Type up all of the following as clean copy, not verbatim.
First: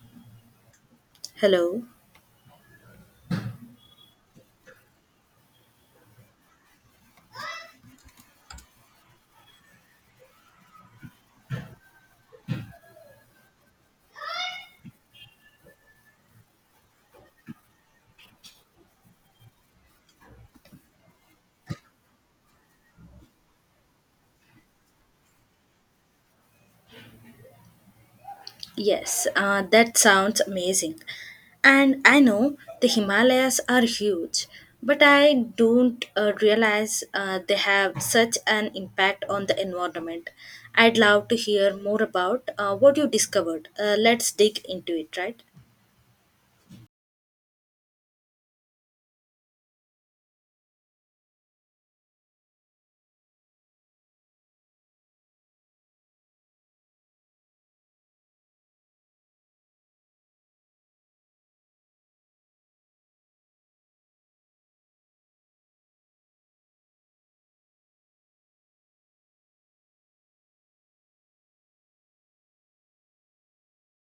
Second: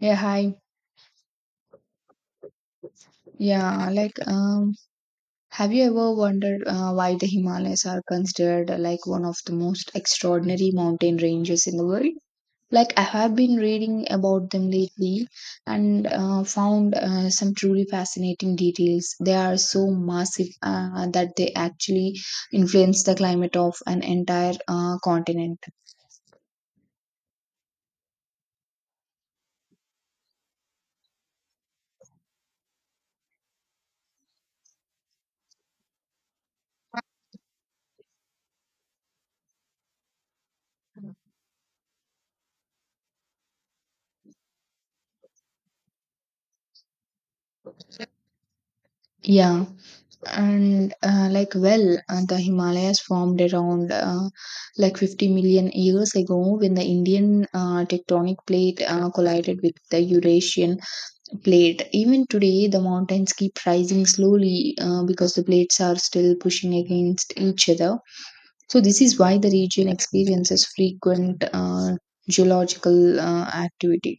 Yeah, hi. Hello. Yeah, like, um, have you ever wondered why the Himalayas are considered like one of the most extraordinary mountain ranges in the world? Like, I have been reading about them lately and found some truly fascinating details. They are so massive that they actually influence the climate of an entire continent. Yes, that sounds amazing. And I know the Himalayas are huge, but I don't realize they have such an impact on the environment. I'd love to hear more about what you discovered. Let's dig into it, right? Yeah. and like well The himalayas formed around like 50 million years ago when the indian tectonic plate collided with the eurasian plate. Even today the mountains keep rising slowly because the plates are still pushing against each other, so this is why the region experiences frequent geological activity.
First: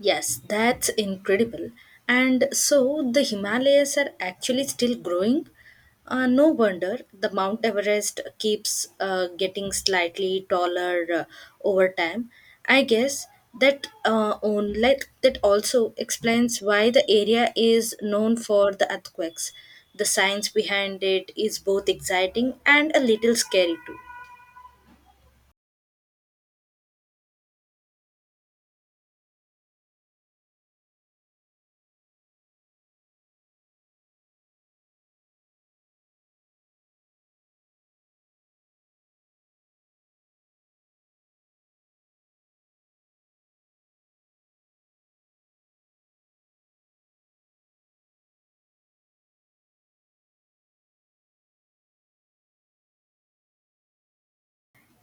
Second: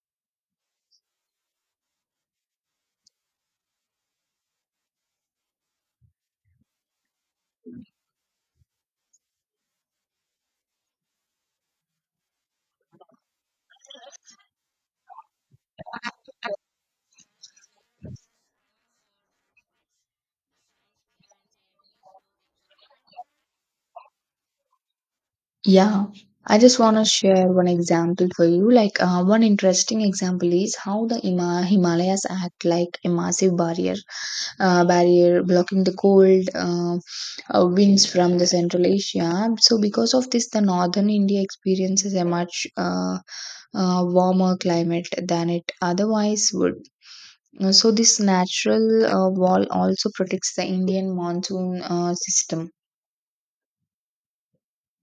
Yes, that's incredible. And so the Himalayas are actually still growing. No wonder the Mount Everest keeps getting slightly taller over time. I guess that on like that also explains why the area is known for the earthquakes. The science behind it is both exciting and a little scary too. Yeah, I just want to share one example for you. One interesting example is how the Himalayas act like a massive barrier, blocking the cold winds from the Central Asia. So, because of this, the northern India experiences a much warmer climate than it otherwise would. So, this natural wall also protects the Indian monsoon system.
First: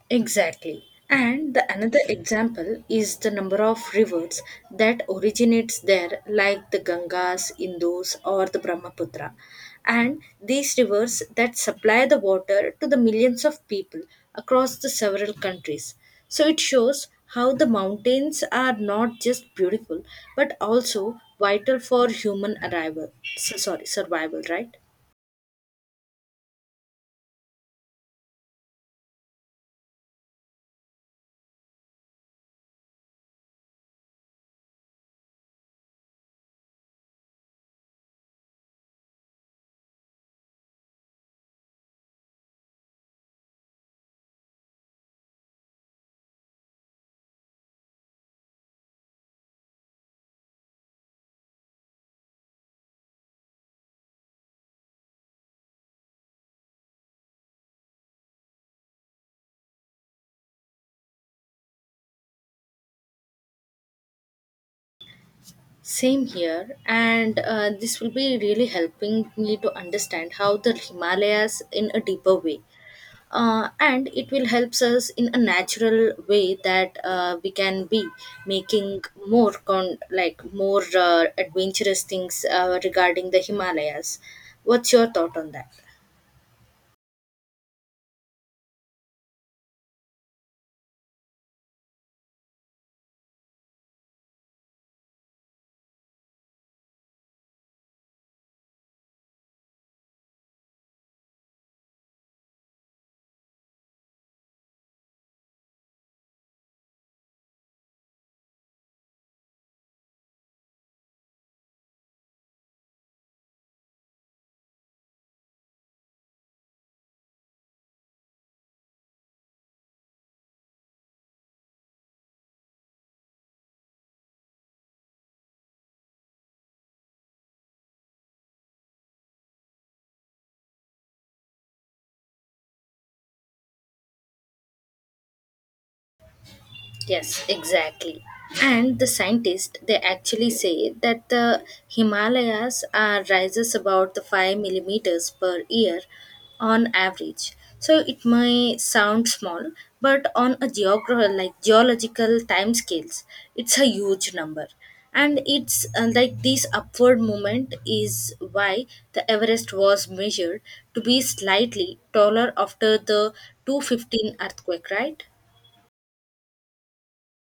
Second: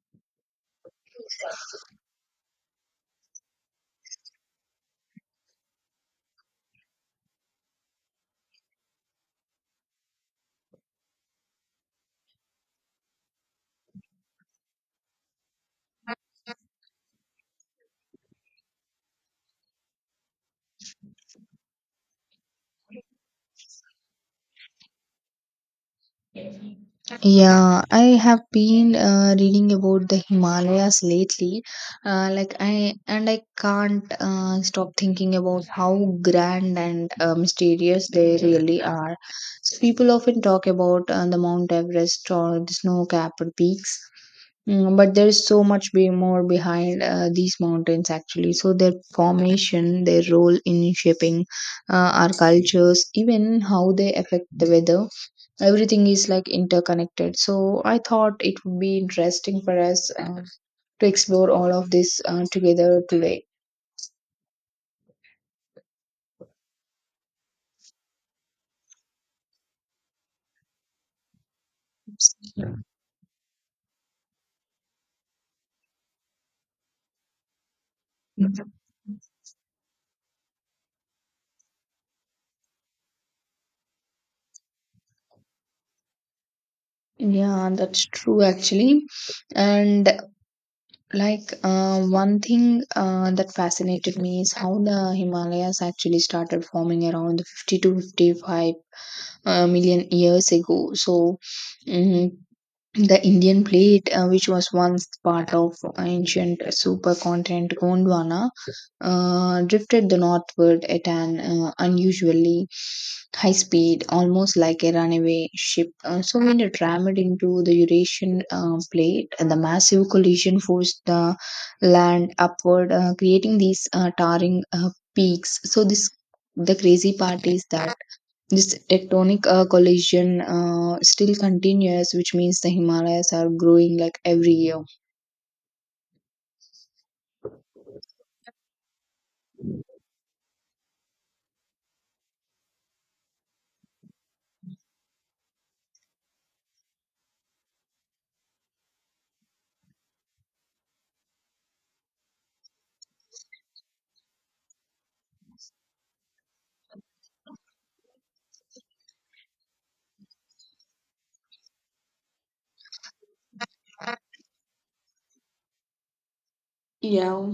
Exactly. And the another example is the number of rivers that originates there like the Gangas, Indus or the Brahmaputra. And these rivers that supply the water to the millions of people across the several countries. So it shows how the mountains are not just beautiful but also vital for human arrival. So sorry, survival, right? Yeah, I have been reading about the Himalayas lately. I can't stop thinking about how grand and mysterious they really are. So people often talk about the Mount Everest or the snow-capped peaks, but there is so much be more behind these mountains actually. So their formation, their role in shaping our cultures, even how they affect the weather, everything is like interconnected, so I thought it would be interesting for us to explore all of this together today. Same here, and this will be really helping me to understand how the Himalayas in a deeper way. And it will helps us in a natural way that we can be making more con like more adventurous things regarding the Himalayas. What's your thought on that? Yeah, that's true actually. And one thing that fascinated me is how the himalayas actually started forming around 50 to 55 million years ago. So mm, the indian plate which was once part of ancient supercontinent gondwana drifted the northward at an unusually high speed, almost like a runaway ship. So when it rammed into the Eurasian plate, the massive collision forced the land upward, creating these towering peaks. So this The crazy part is that this tectonic collision still continues, which means the Himalayas are growing like every year. Yes, exactly. And the scientists they actually say that the Himalayas are rises about the 5 millimeters per year on average. So it may sound small, but on a like geological time scales, it's a huge number. And it's like this upward movement is why the Everest was measured to be slightly taller after the 215 earthquake, right? Yeah,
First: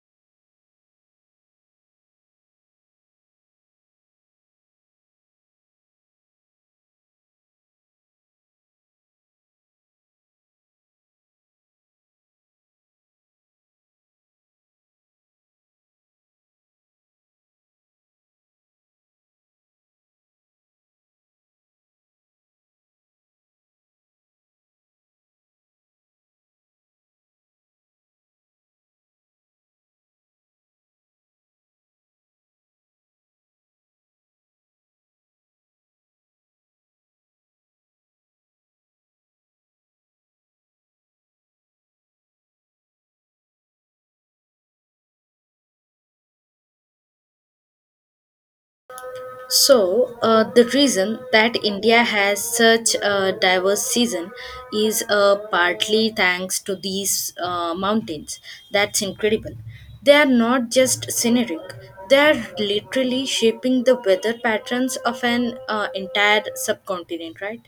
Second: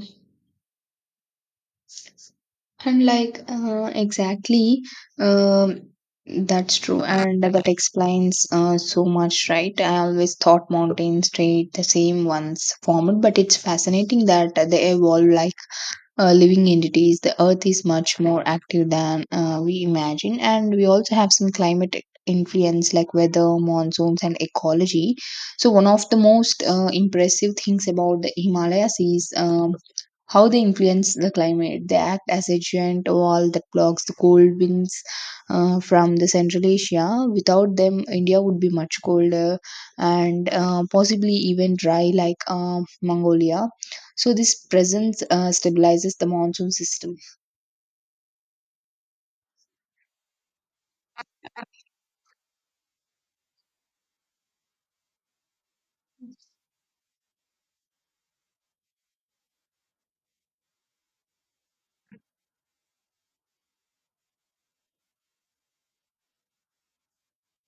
And like exactly, um, that's true, and that explains so much, right? I always thought mountains stayed the same ones formed, but it's fascinating that they evolve like living entities. The Earth is much more active than we imagine, and we also have some climate influence like weather, monsoons, and ecology. So one of the most impressive things about the Himalayas is how they influence the climate. They act as a giant wall that blocks the cold winds from the Central Asia. Without them, India would be much colder and possibly even dry like Mongolia. So this presence stabilizes the monsoon system. So, the reason that India has such a diverse season is partly thanks to these mountains. That's incredible. They are not just scenic, they are literally shaping the weather patterns of an entire subcontinent, right?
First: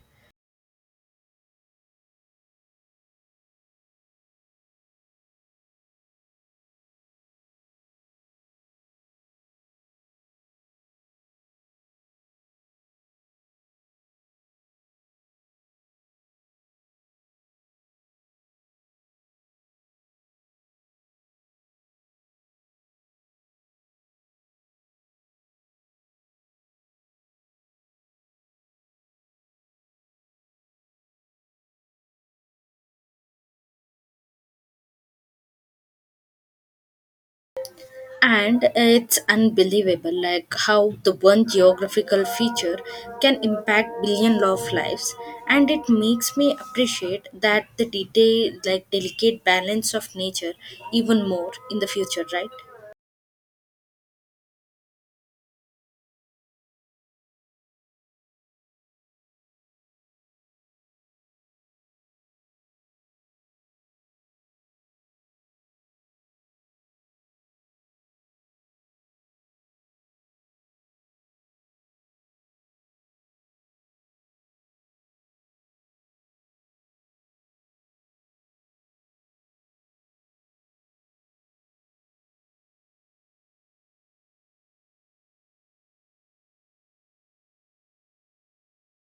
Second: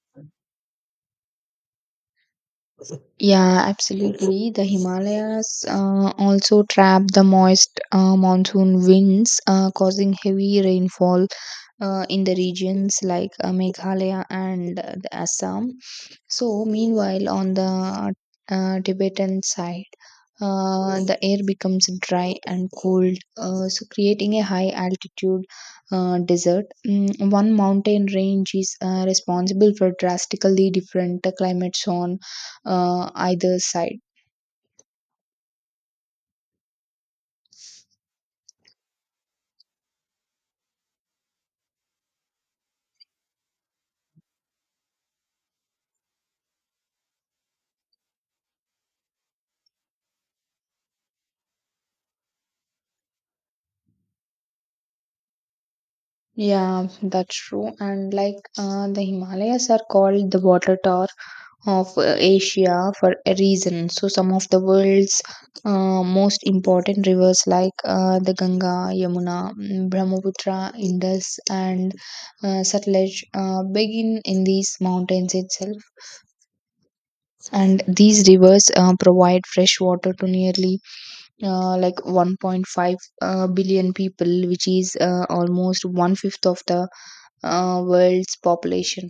Yeah, absolutely. The Himalayas also trap the moist monsoon winds, causing heavy rainfall in the regions like Meghalaya and the Assam. So, meanwhile, on the Tibetan side, the air becomes dry and cold, so creating a high altitude desert. One mountain range is responsible for drastically different climates on either side. And it's unbelievable like how the one geographical feature can impact billion of lives, and it makes me appreciate that the detail like delicate balance of nature even more in the future, right? Yeah, that's true. And the Himalayas are called the water tower of Asia for a reason. So, some of the world's most important rivers like the Ganga, Yamuna, Brahmaputra, Indus, and Satluj begin in these mountains itself. And these rivers provide fresh water to nearly like 1.5 billion people, which is almost one fifth of the world's population.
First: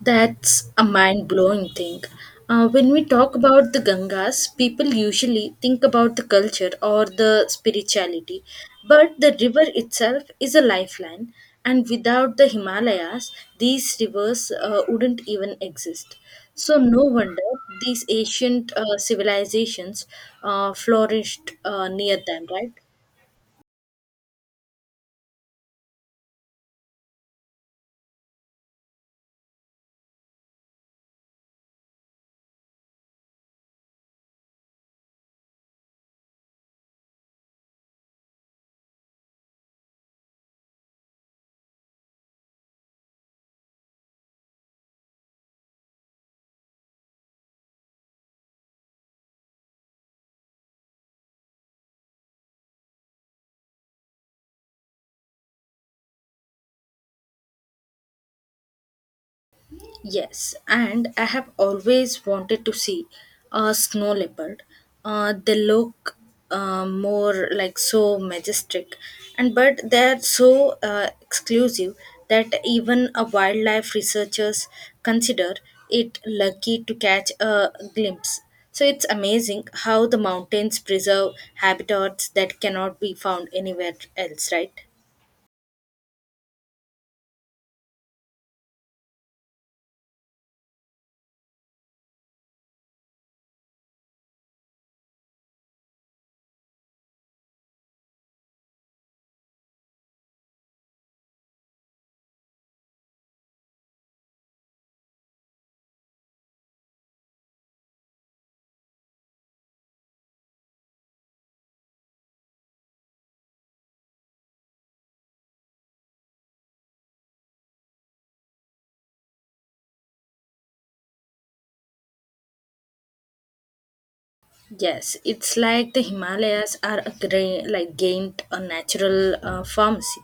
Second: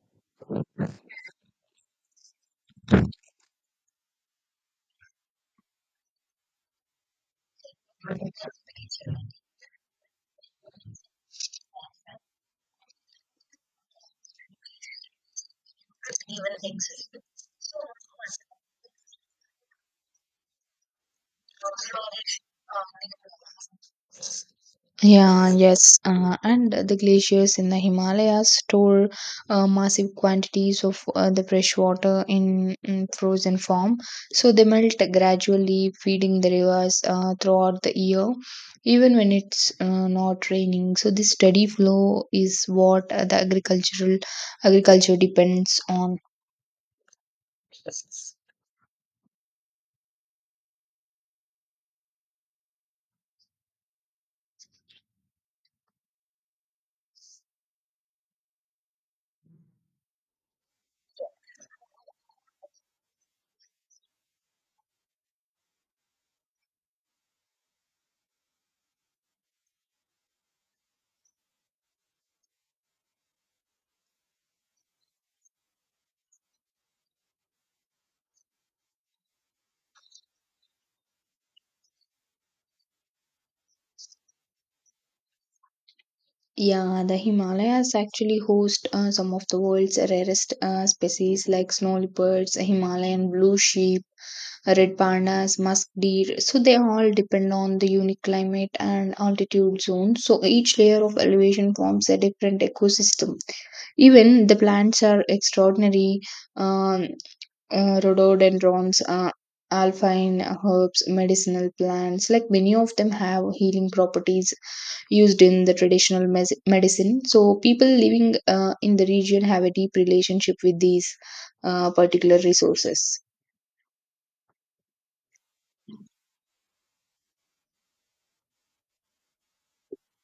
That's a mind blowing thing. When we talk about the Gangas, people usually think about the culture or the spirituality. But the river itself is a lifeline, and without the Himalayas, these rivers wouldn't even exist. So, no wonder these ancient civilizations flourished near them, right? Yeah, yes, and the glaciers in the Himalayas store massive quantities of the fresh water in frozen form. So they melt gradually, feeding the rivers throughout the year, even when it's not raining. So this steady flow is what the agricultural agriculture depends on. Yes, and I have always wanted to see a snow leopard. They look more like so majestic, and but they are so exclusive that even a wildlife researchers consider it lucky to catch a glimpse. So it's amazing how the mountains preserve habitats that cannot be found anywhere else, right? Yeah, the Himalayas actually host some of the world's rarest species like snow leopards, Himalayan blue sheep, red pandas, musk deer. So they all depend on the unique climate and altitude zone. So each layer of elevation forms a different ecosystem. Even the plants are extraordinary. Um, Rhododendrons, alpine herbs, medicinal plants, like many of them have healing properties used in the traditional medicine. So people living in the region have a deep relationship with these particular resources. Yes, it's like the Himalayas are a like gained a natural pharmacy,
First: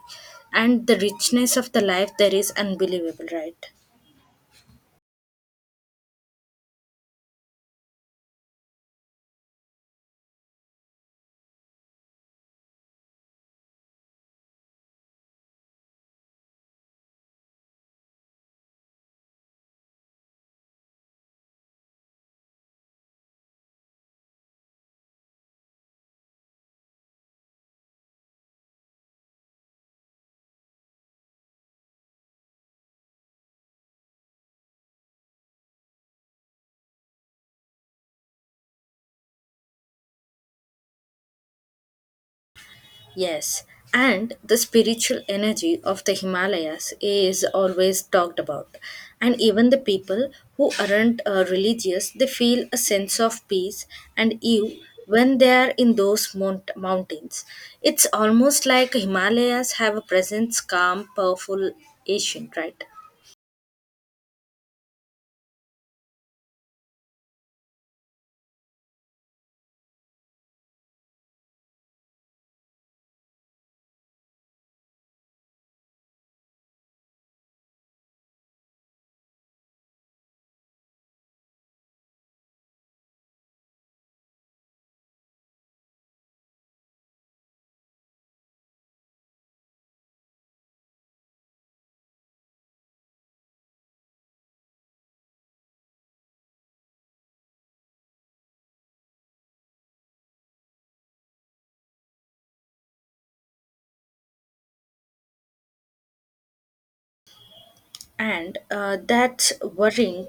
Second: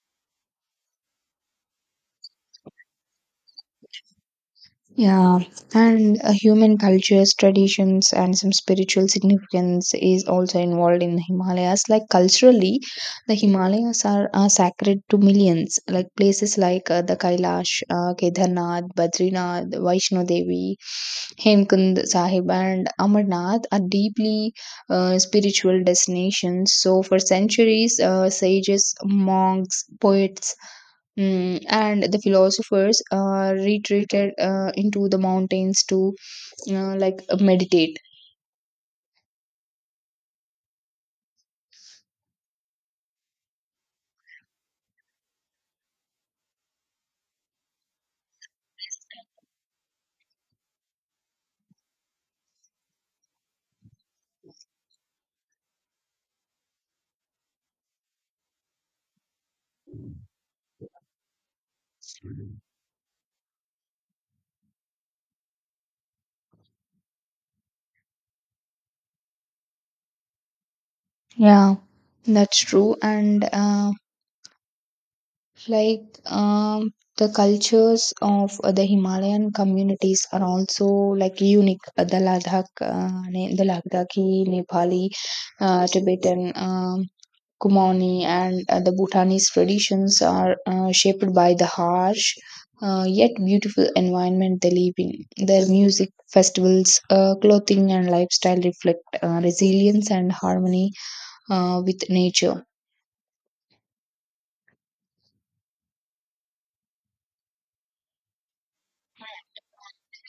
and the richness of the life there is unbelievable, right? Yeah, and human cultures, traditions, and some spiritual significance is also involved in the Himalayas. Like culturally, the Himalayas are sacred to millions. Like places like the Kailash, Kedarnath, Badrinath, Vaishno Devi, Hemkund Sahib, and Amarnath are deeply spiritual destinations. So, for centuries, sages, monks, poets, and the philosophers retreated into the mountains to meditate. Yes, and the spiritual energy of the Himalayas is always talked about, and even the people who aren't religious they feel a sense of peace and you when they are in those mountains. It's almost like Himalayas have a presence, calm, powerful, ancient, right? Yeah, that's true. And like The cultures of the Himalayan communities are also like unique. The Ladakhi, Nepali, Tibetan, Kumoni, and the Bhutanese traditions are shaped by the harsh yet beautiful environment they live in. Their music, festivals, clothing, and lifestyle reflect resilience and harmony with nature. And that worrying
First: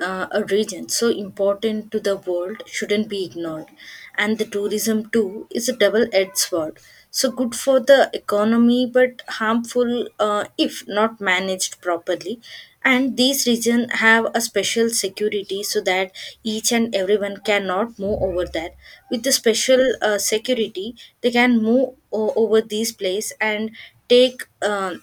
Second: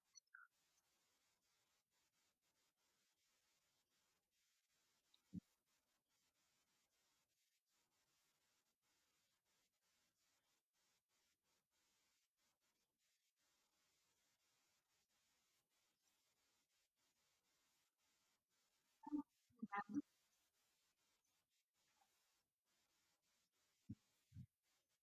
a region so important to the world shouldn't be ignored. And the tourism too is a double-edged sword. So good for the economy, but harmful if not managed properly. And these regions have a special security so that each and everyone cannot move over there. With the special security, they can move over these place and take.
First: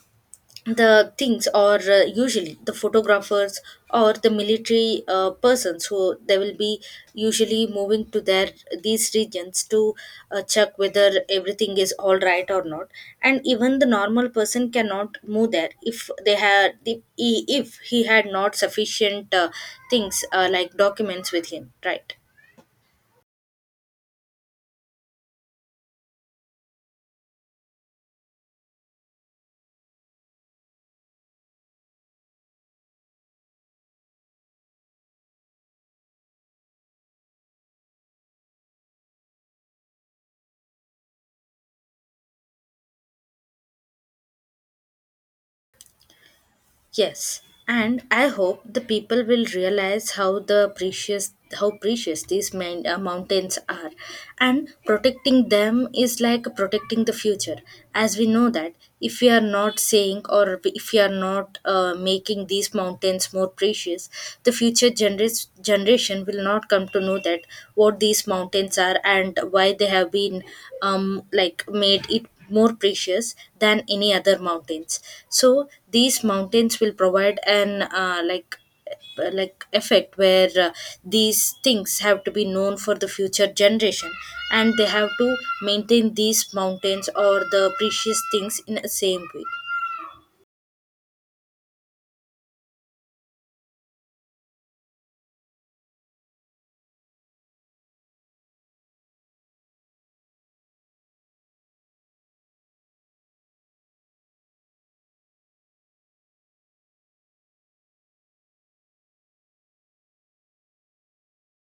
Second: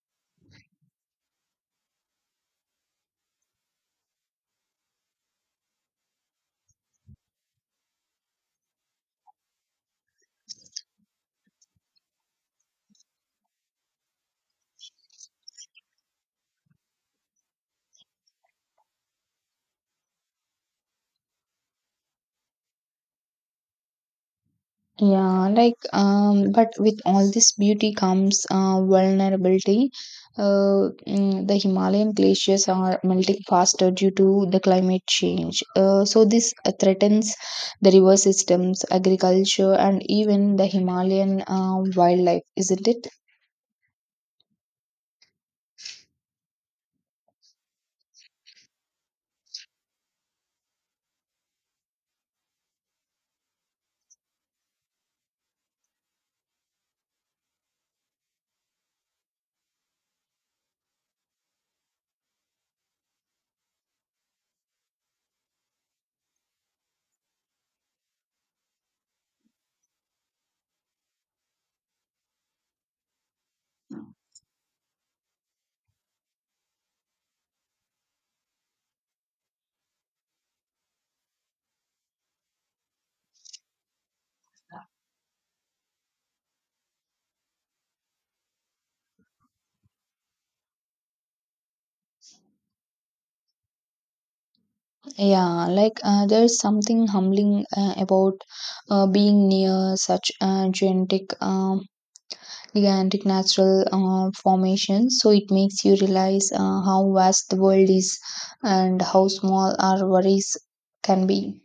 The things or usually the photographers or the military persons who they will be usually moving to their these regions to check whether everything is all right or not, and even the normal person cannot move there if he had not sufficient things like documents with him, right? Yeah, but with all this beauty comes vulnerability. The Himalayan glaciers are melting faster due to the climate change. So this threatens the river systems, agriculture, and even the Himalayan wildlife, isn't it? Yes, and I hope the people will realize how precious these mountains are, and protecting them is like protecting the future, as we know that if we are not saying or if we are not making these mountains more precious the future generis generation will not come to know that what these mountains are and why they have been like made it more precious than any other mountains. So these mountains will provide an like effect where these things have to be known for the future generation, and they have to maintain these mountains or the precious things in a same way. Yeah, there's something humbling about being near such gigantic natural formations. So it makes you realize how vast the world is and how small our worries can be.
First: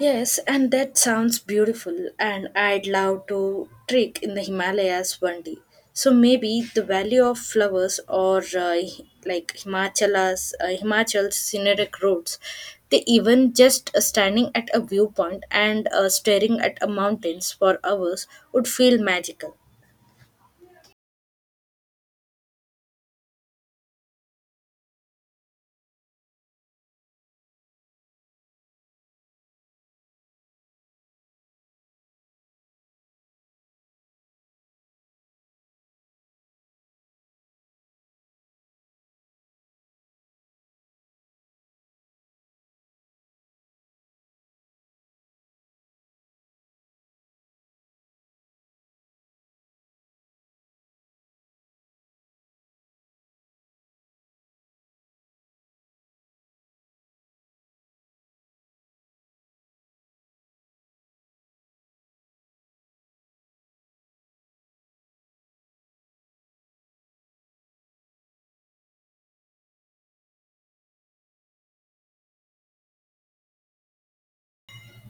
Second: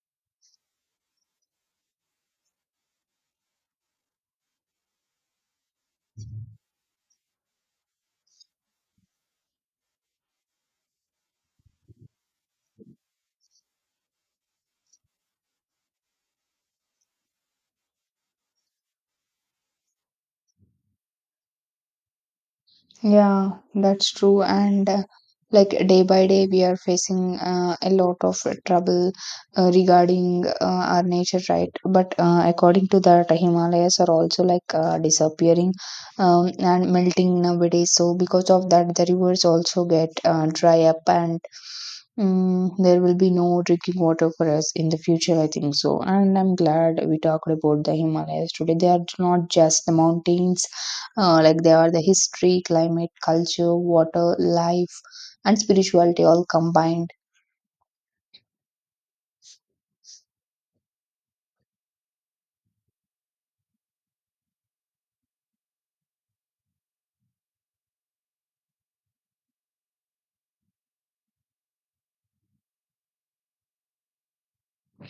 Yes, and that sounds beautiful, and I'd love to trek in the Himalayas one day. So maybe the Valley of Flowers or like Himachala's Himachal's scenic roads. They even just standing at a viewpoint and staring at a mountains for hours would feel magical. Yeah, that's true. And like Day by day, we are facing a lot of trouble regarding our nature, right? But according to that, Himalayas are also like disappearing and melting nowadays. So because of that, the rivers also get dry up, and there will be no drinking water for us in the future. I think so. And I'm glad we talked about the Himalayas today. They are not just the mountains, they are the history, climate, culture, water, life, and spirituality all combined.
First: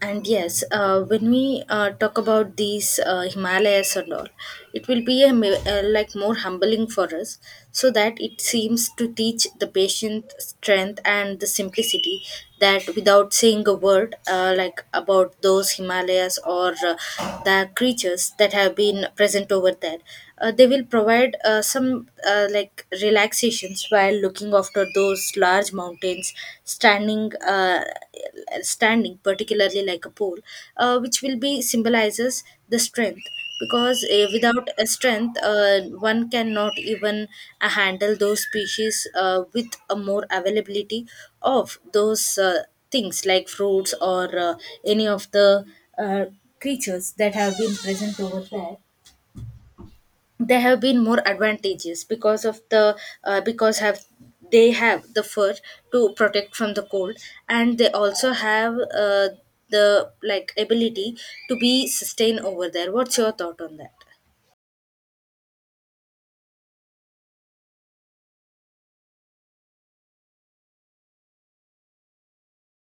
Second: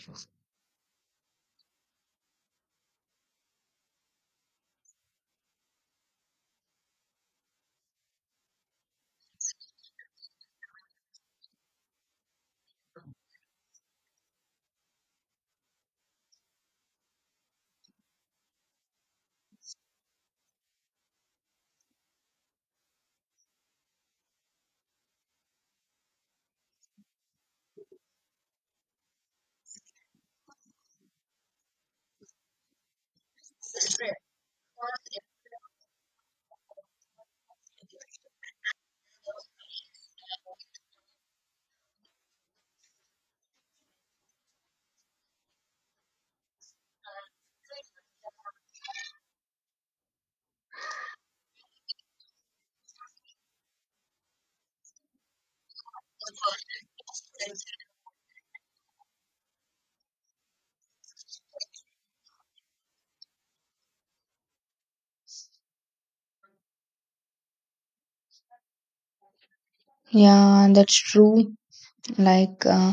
And yes, when we talk about these Himalayas and all, it will be a, like more humbling for us, so that it seems to teach the patient strength and the simplicity that without saying a word, like about those Himalayas or the creatures that have been present over there they will provide some like relaxations while looking after those large mountains standing uh, standing particularly like a pole which will be symbolizes the strength because without a strength one cannot even handle those species with a more availability of those things like fruits or any of the uh, creatures that have been present over there there have been more advantages because of the because have they have the fur to protect from the cold, and they also have the like ability to be sustained over there. What's your thought on that? Yeah, that's true. like uh,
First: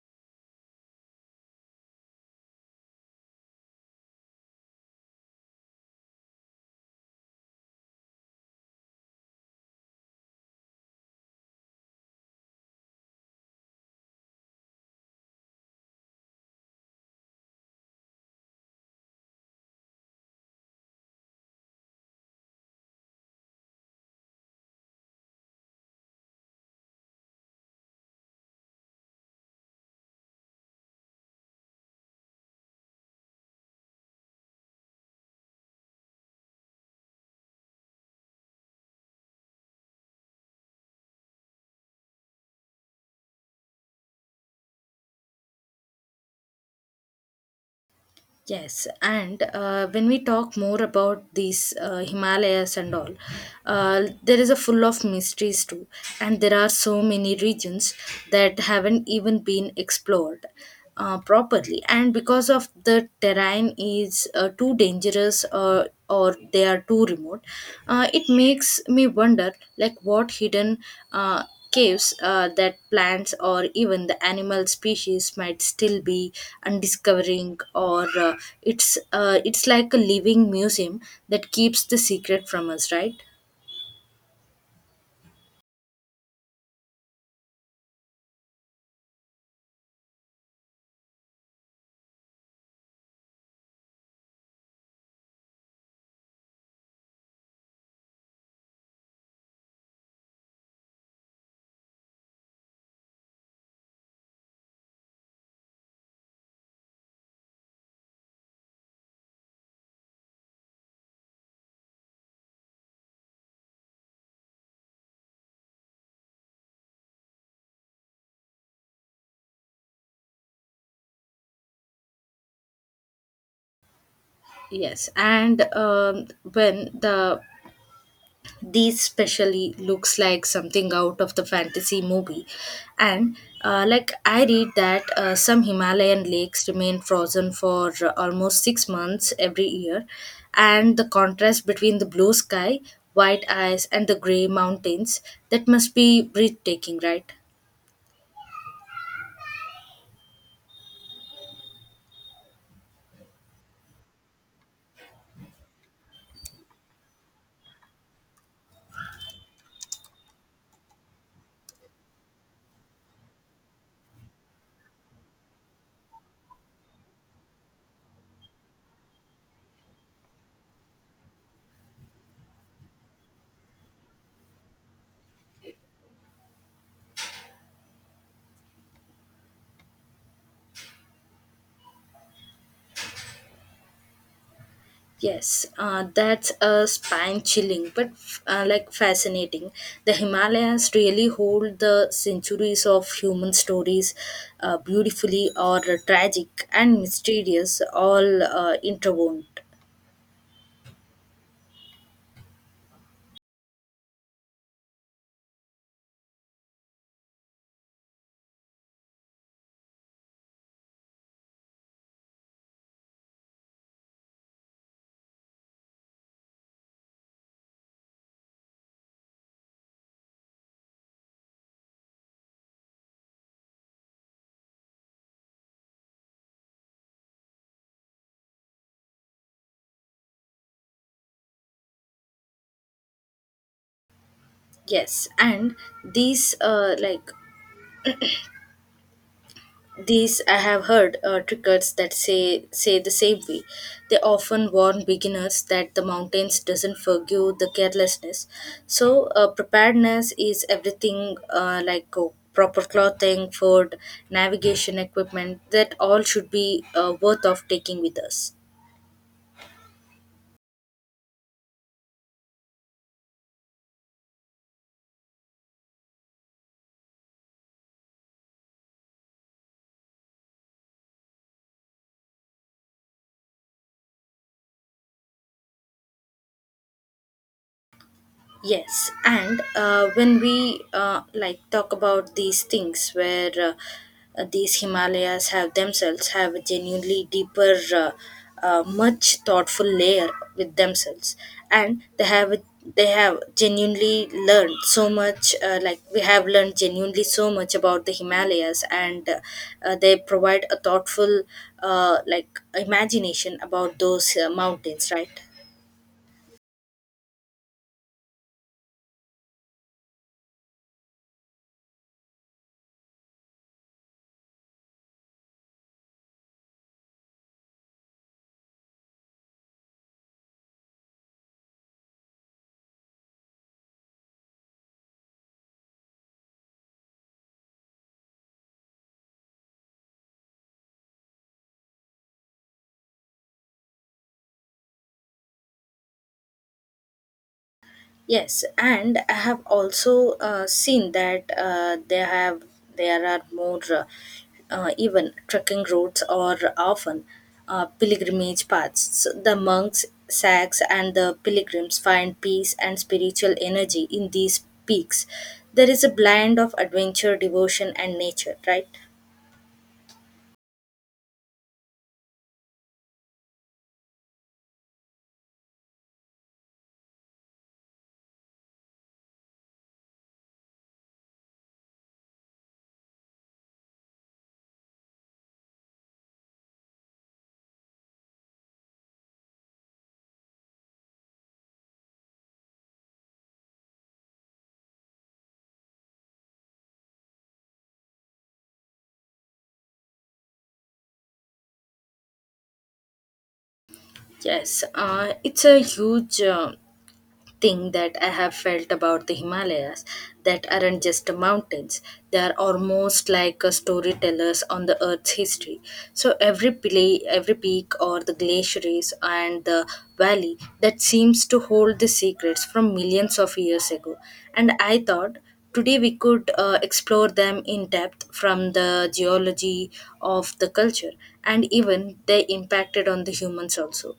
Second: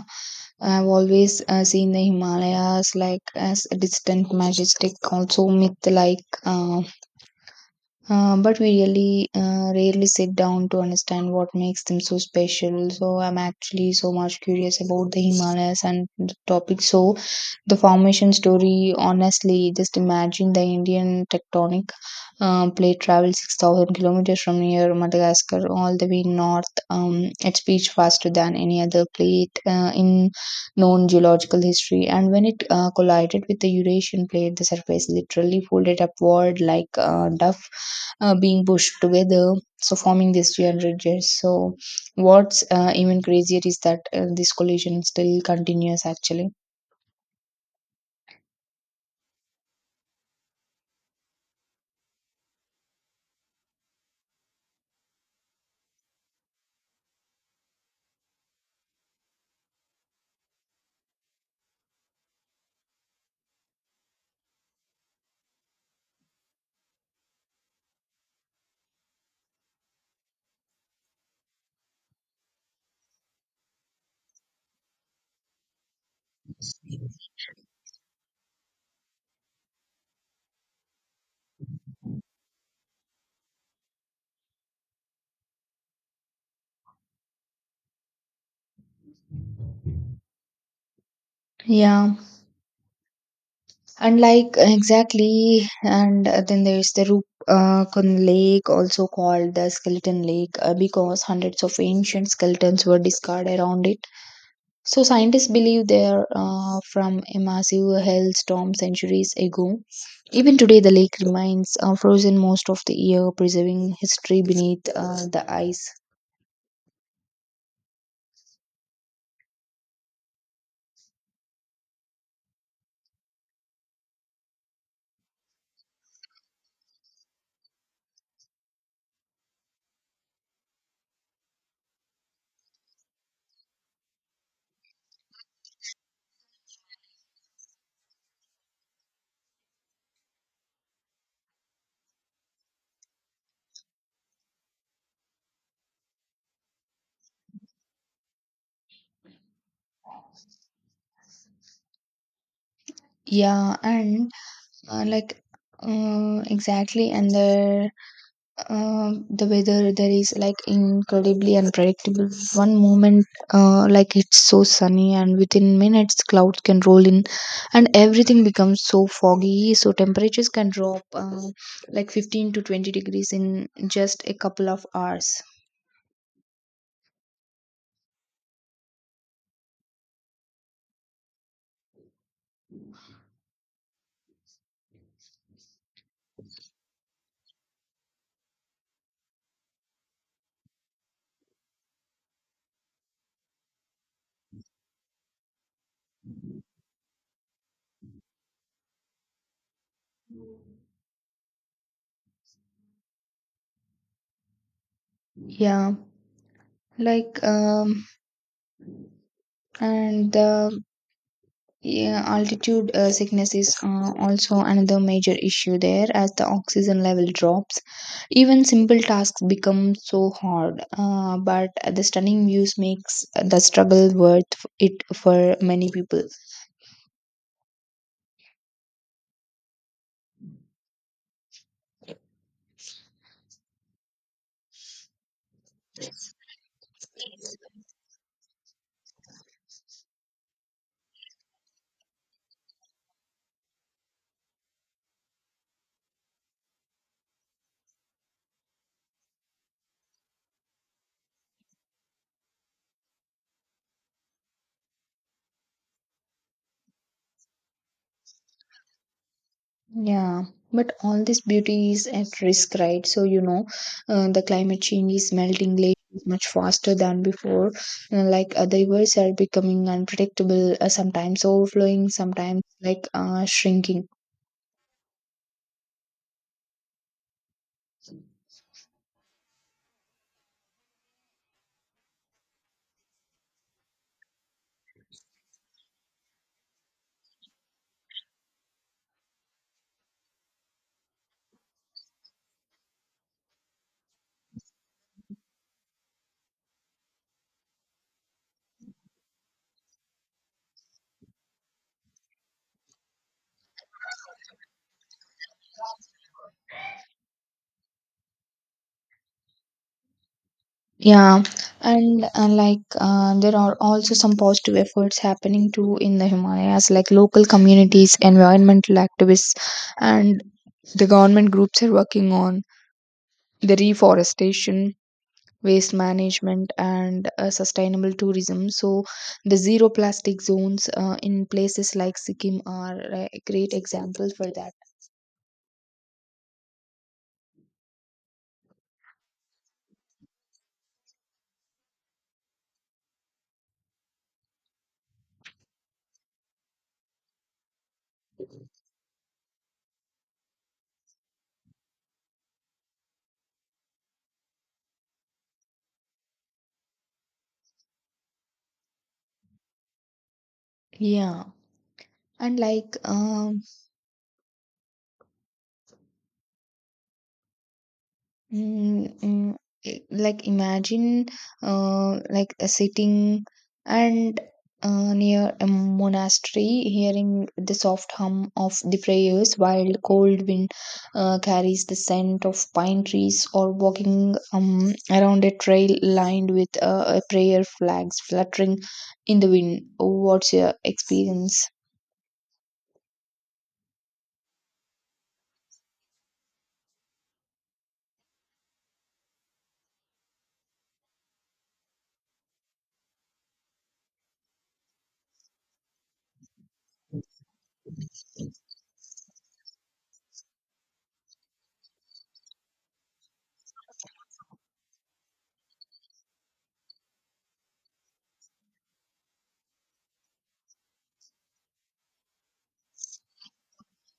I've always seen the himalayas like as a distant majestic also myth, but we really rarely sit down to understand what makes them so special. So I'm actually so much curious about the Himalayas and the topic. So the formation story, honestly, just imagine the Indian tectonic plate travels 6,000 kilometers from near Madagascar all the way north. It speeds faster than any other plate in known geological history. And when it collided with the Eurasian plate, the surface literally folded upward like a duff being pushed together, so forming these 300 years. So what's even crazier is that this collision still continues actually. Yes, and when we talk more about these Himalayas and all, there is a full of mysteries too, and there are so many regions that haven't even been explored properly. And because of the terrain is too dangerous or they are too remote, it makes me wonder like what hidden uh, caves that plants or even the animal species might still be undiscovering or it's like a living museum that keeps the secret from us, right? Yeah, and like exactly. And then there's the Rup Lake, also called the Skeleton Lake, because hundreds of ancient skeletons were discarded around it. So scientists believe they are from a massive hailstorm centuries ago. Even today, the lake remains frozen most of the year, preserving history beneath the ice. Yes, and when the these specially looks like something out of the fantasy movie, and like I read that some Himalayan lakes remain frozen for almost 6 months every year, and the contrast between the blue sky, white ice, and the gray mountains that must be breathtaking, right? Yeah, and like exactly. and the The weather there is like incredibly unpredictable. One moment it's so sunny, and within minutes clouds can roll in and everything becomes so foggy, so temperatures can drop like 15 to 20 degrees in just a couple of hours. Yes, that's a spine chilling but like fascinating. The Himalayas really hold the centuries of human stories beautifully or tragic and mysterious, all interwoven. Yeah like um and the Yeah, altitude sickness is also another major issue there as the oxygen level drops. Even simple tasks become so hard, but the stunning views makes the struggle worth it for many people. Yes, and these uh, like these I have heard are trickers that say the same way. They often warn beginners that the mountains doesn't forgive the carelessness. So preparedness is everything like proper clothing, food, navigation equipment that all should be worth of taking with us. Yeah, but all this beauty is at risk, right? So, the climate change is melting glaciers much faster than before. The rivers are becoming unpredictable, sometimes overflowing, sometimes shrinking. Yes, and when we like talk about these things where these Himalayas have themselves have a genuinely deeper, much thoughtful layer with themselves, and they have genuinely learned so much. Like we have learned genuinely so much about the Himalayas, and they provide a thoughtful like imagination about those mountains, right? Yeah, and there are also some positive efforts happening too in the Himalayas, like local communities, environmental activists, and the government groups are working on the reforestation, waste management, and sustainable tourism. So, the zero plastic zones in places like Sikkim are a great example for that. Yes, and I have also seen that there are more even trekking routes or often pilgrimage paths. So the monks, sags, and the pilgrims find peace and spiritual energy in these peaks. There is a blend of adventure, devotion, and nature, right? Yeah, and like Mm, mm, I- like imagine like a sitting and near a monastery, hearing the soft hum of the prayers while the cold wind carries the scent of pine trees, or walking around a trail lined with a prayer flags fluttering in the wind. What's your experience? Yes, it's a huge thing that I have felt about the Himalayas that aren't just mountains, they are almost like a storytellers on the earth's history. So every every peak or the glaciers and the valley that seems to hold the secrets from millions of years ago. And I thought today we could explore them in depth from the geology of the culture and even they impacted on the humans also.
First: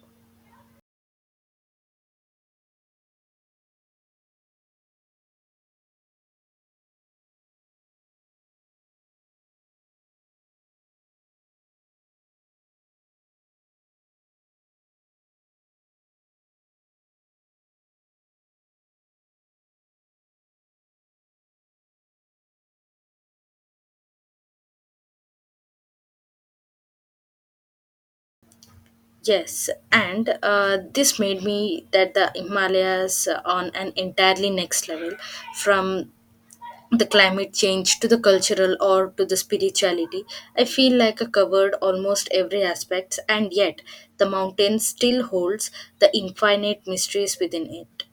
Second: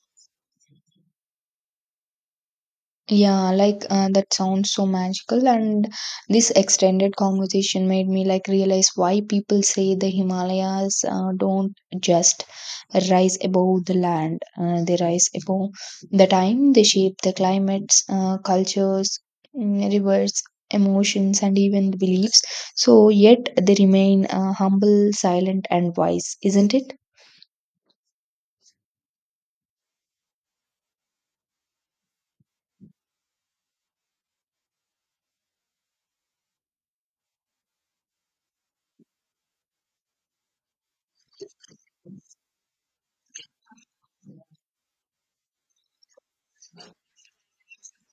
Yeah, that sounds so magical. And this extended conversation made me like realize why people say the Himalayas don't just rise above the land, they rise above the time. They shape the climates, cultures, rivers, emotions, and even beliefs. So, yet they remain humble, silent, and wise, isn't it? Yes, and this made me that the Himalayas on an entirely next level from the climate change to the cultural or to the spirituality. I feel like I covered almost every aspect, and yet the mountain still holds the infinite mysteries within it.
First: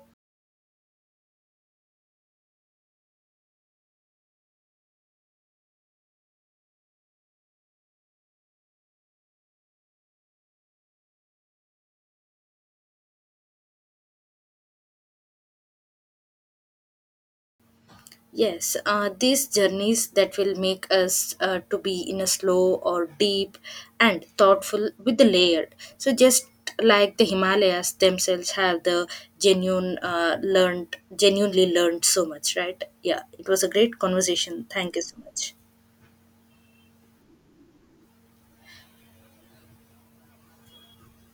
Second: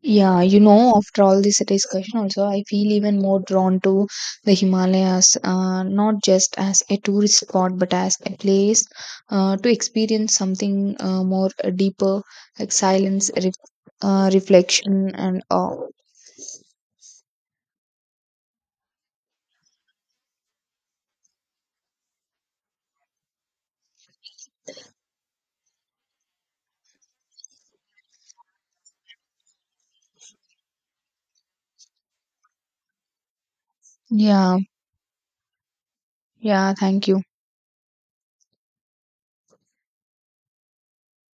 Yeah, you know, after all this discussion, also, I feel even more drawn to the Himalayas, not just as a tourist spot, but as a place to experience something more deeper, like silence, reflection, and all. Yes, these journeys that will make us to be in a slow or deep and thoughtful with the layered. So just like the Himalayas themselves have the genuinely learned so much, right? Yeah, it was a great Yeah, conversation. Thank you so much. yeah, thank you.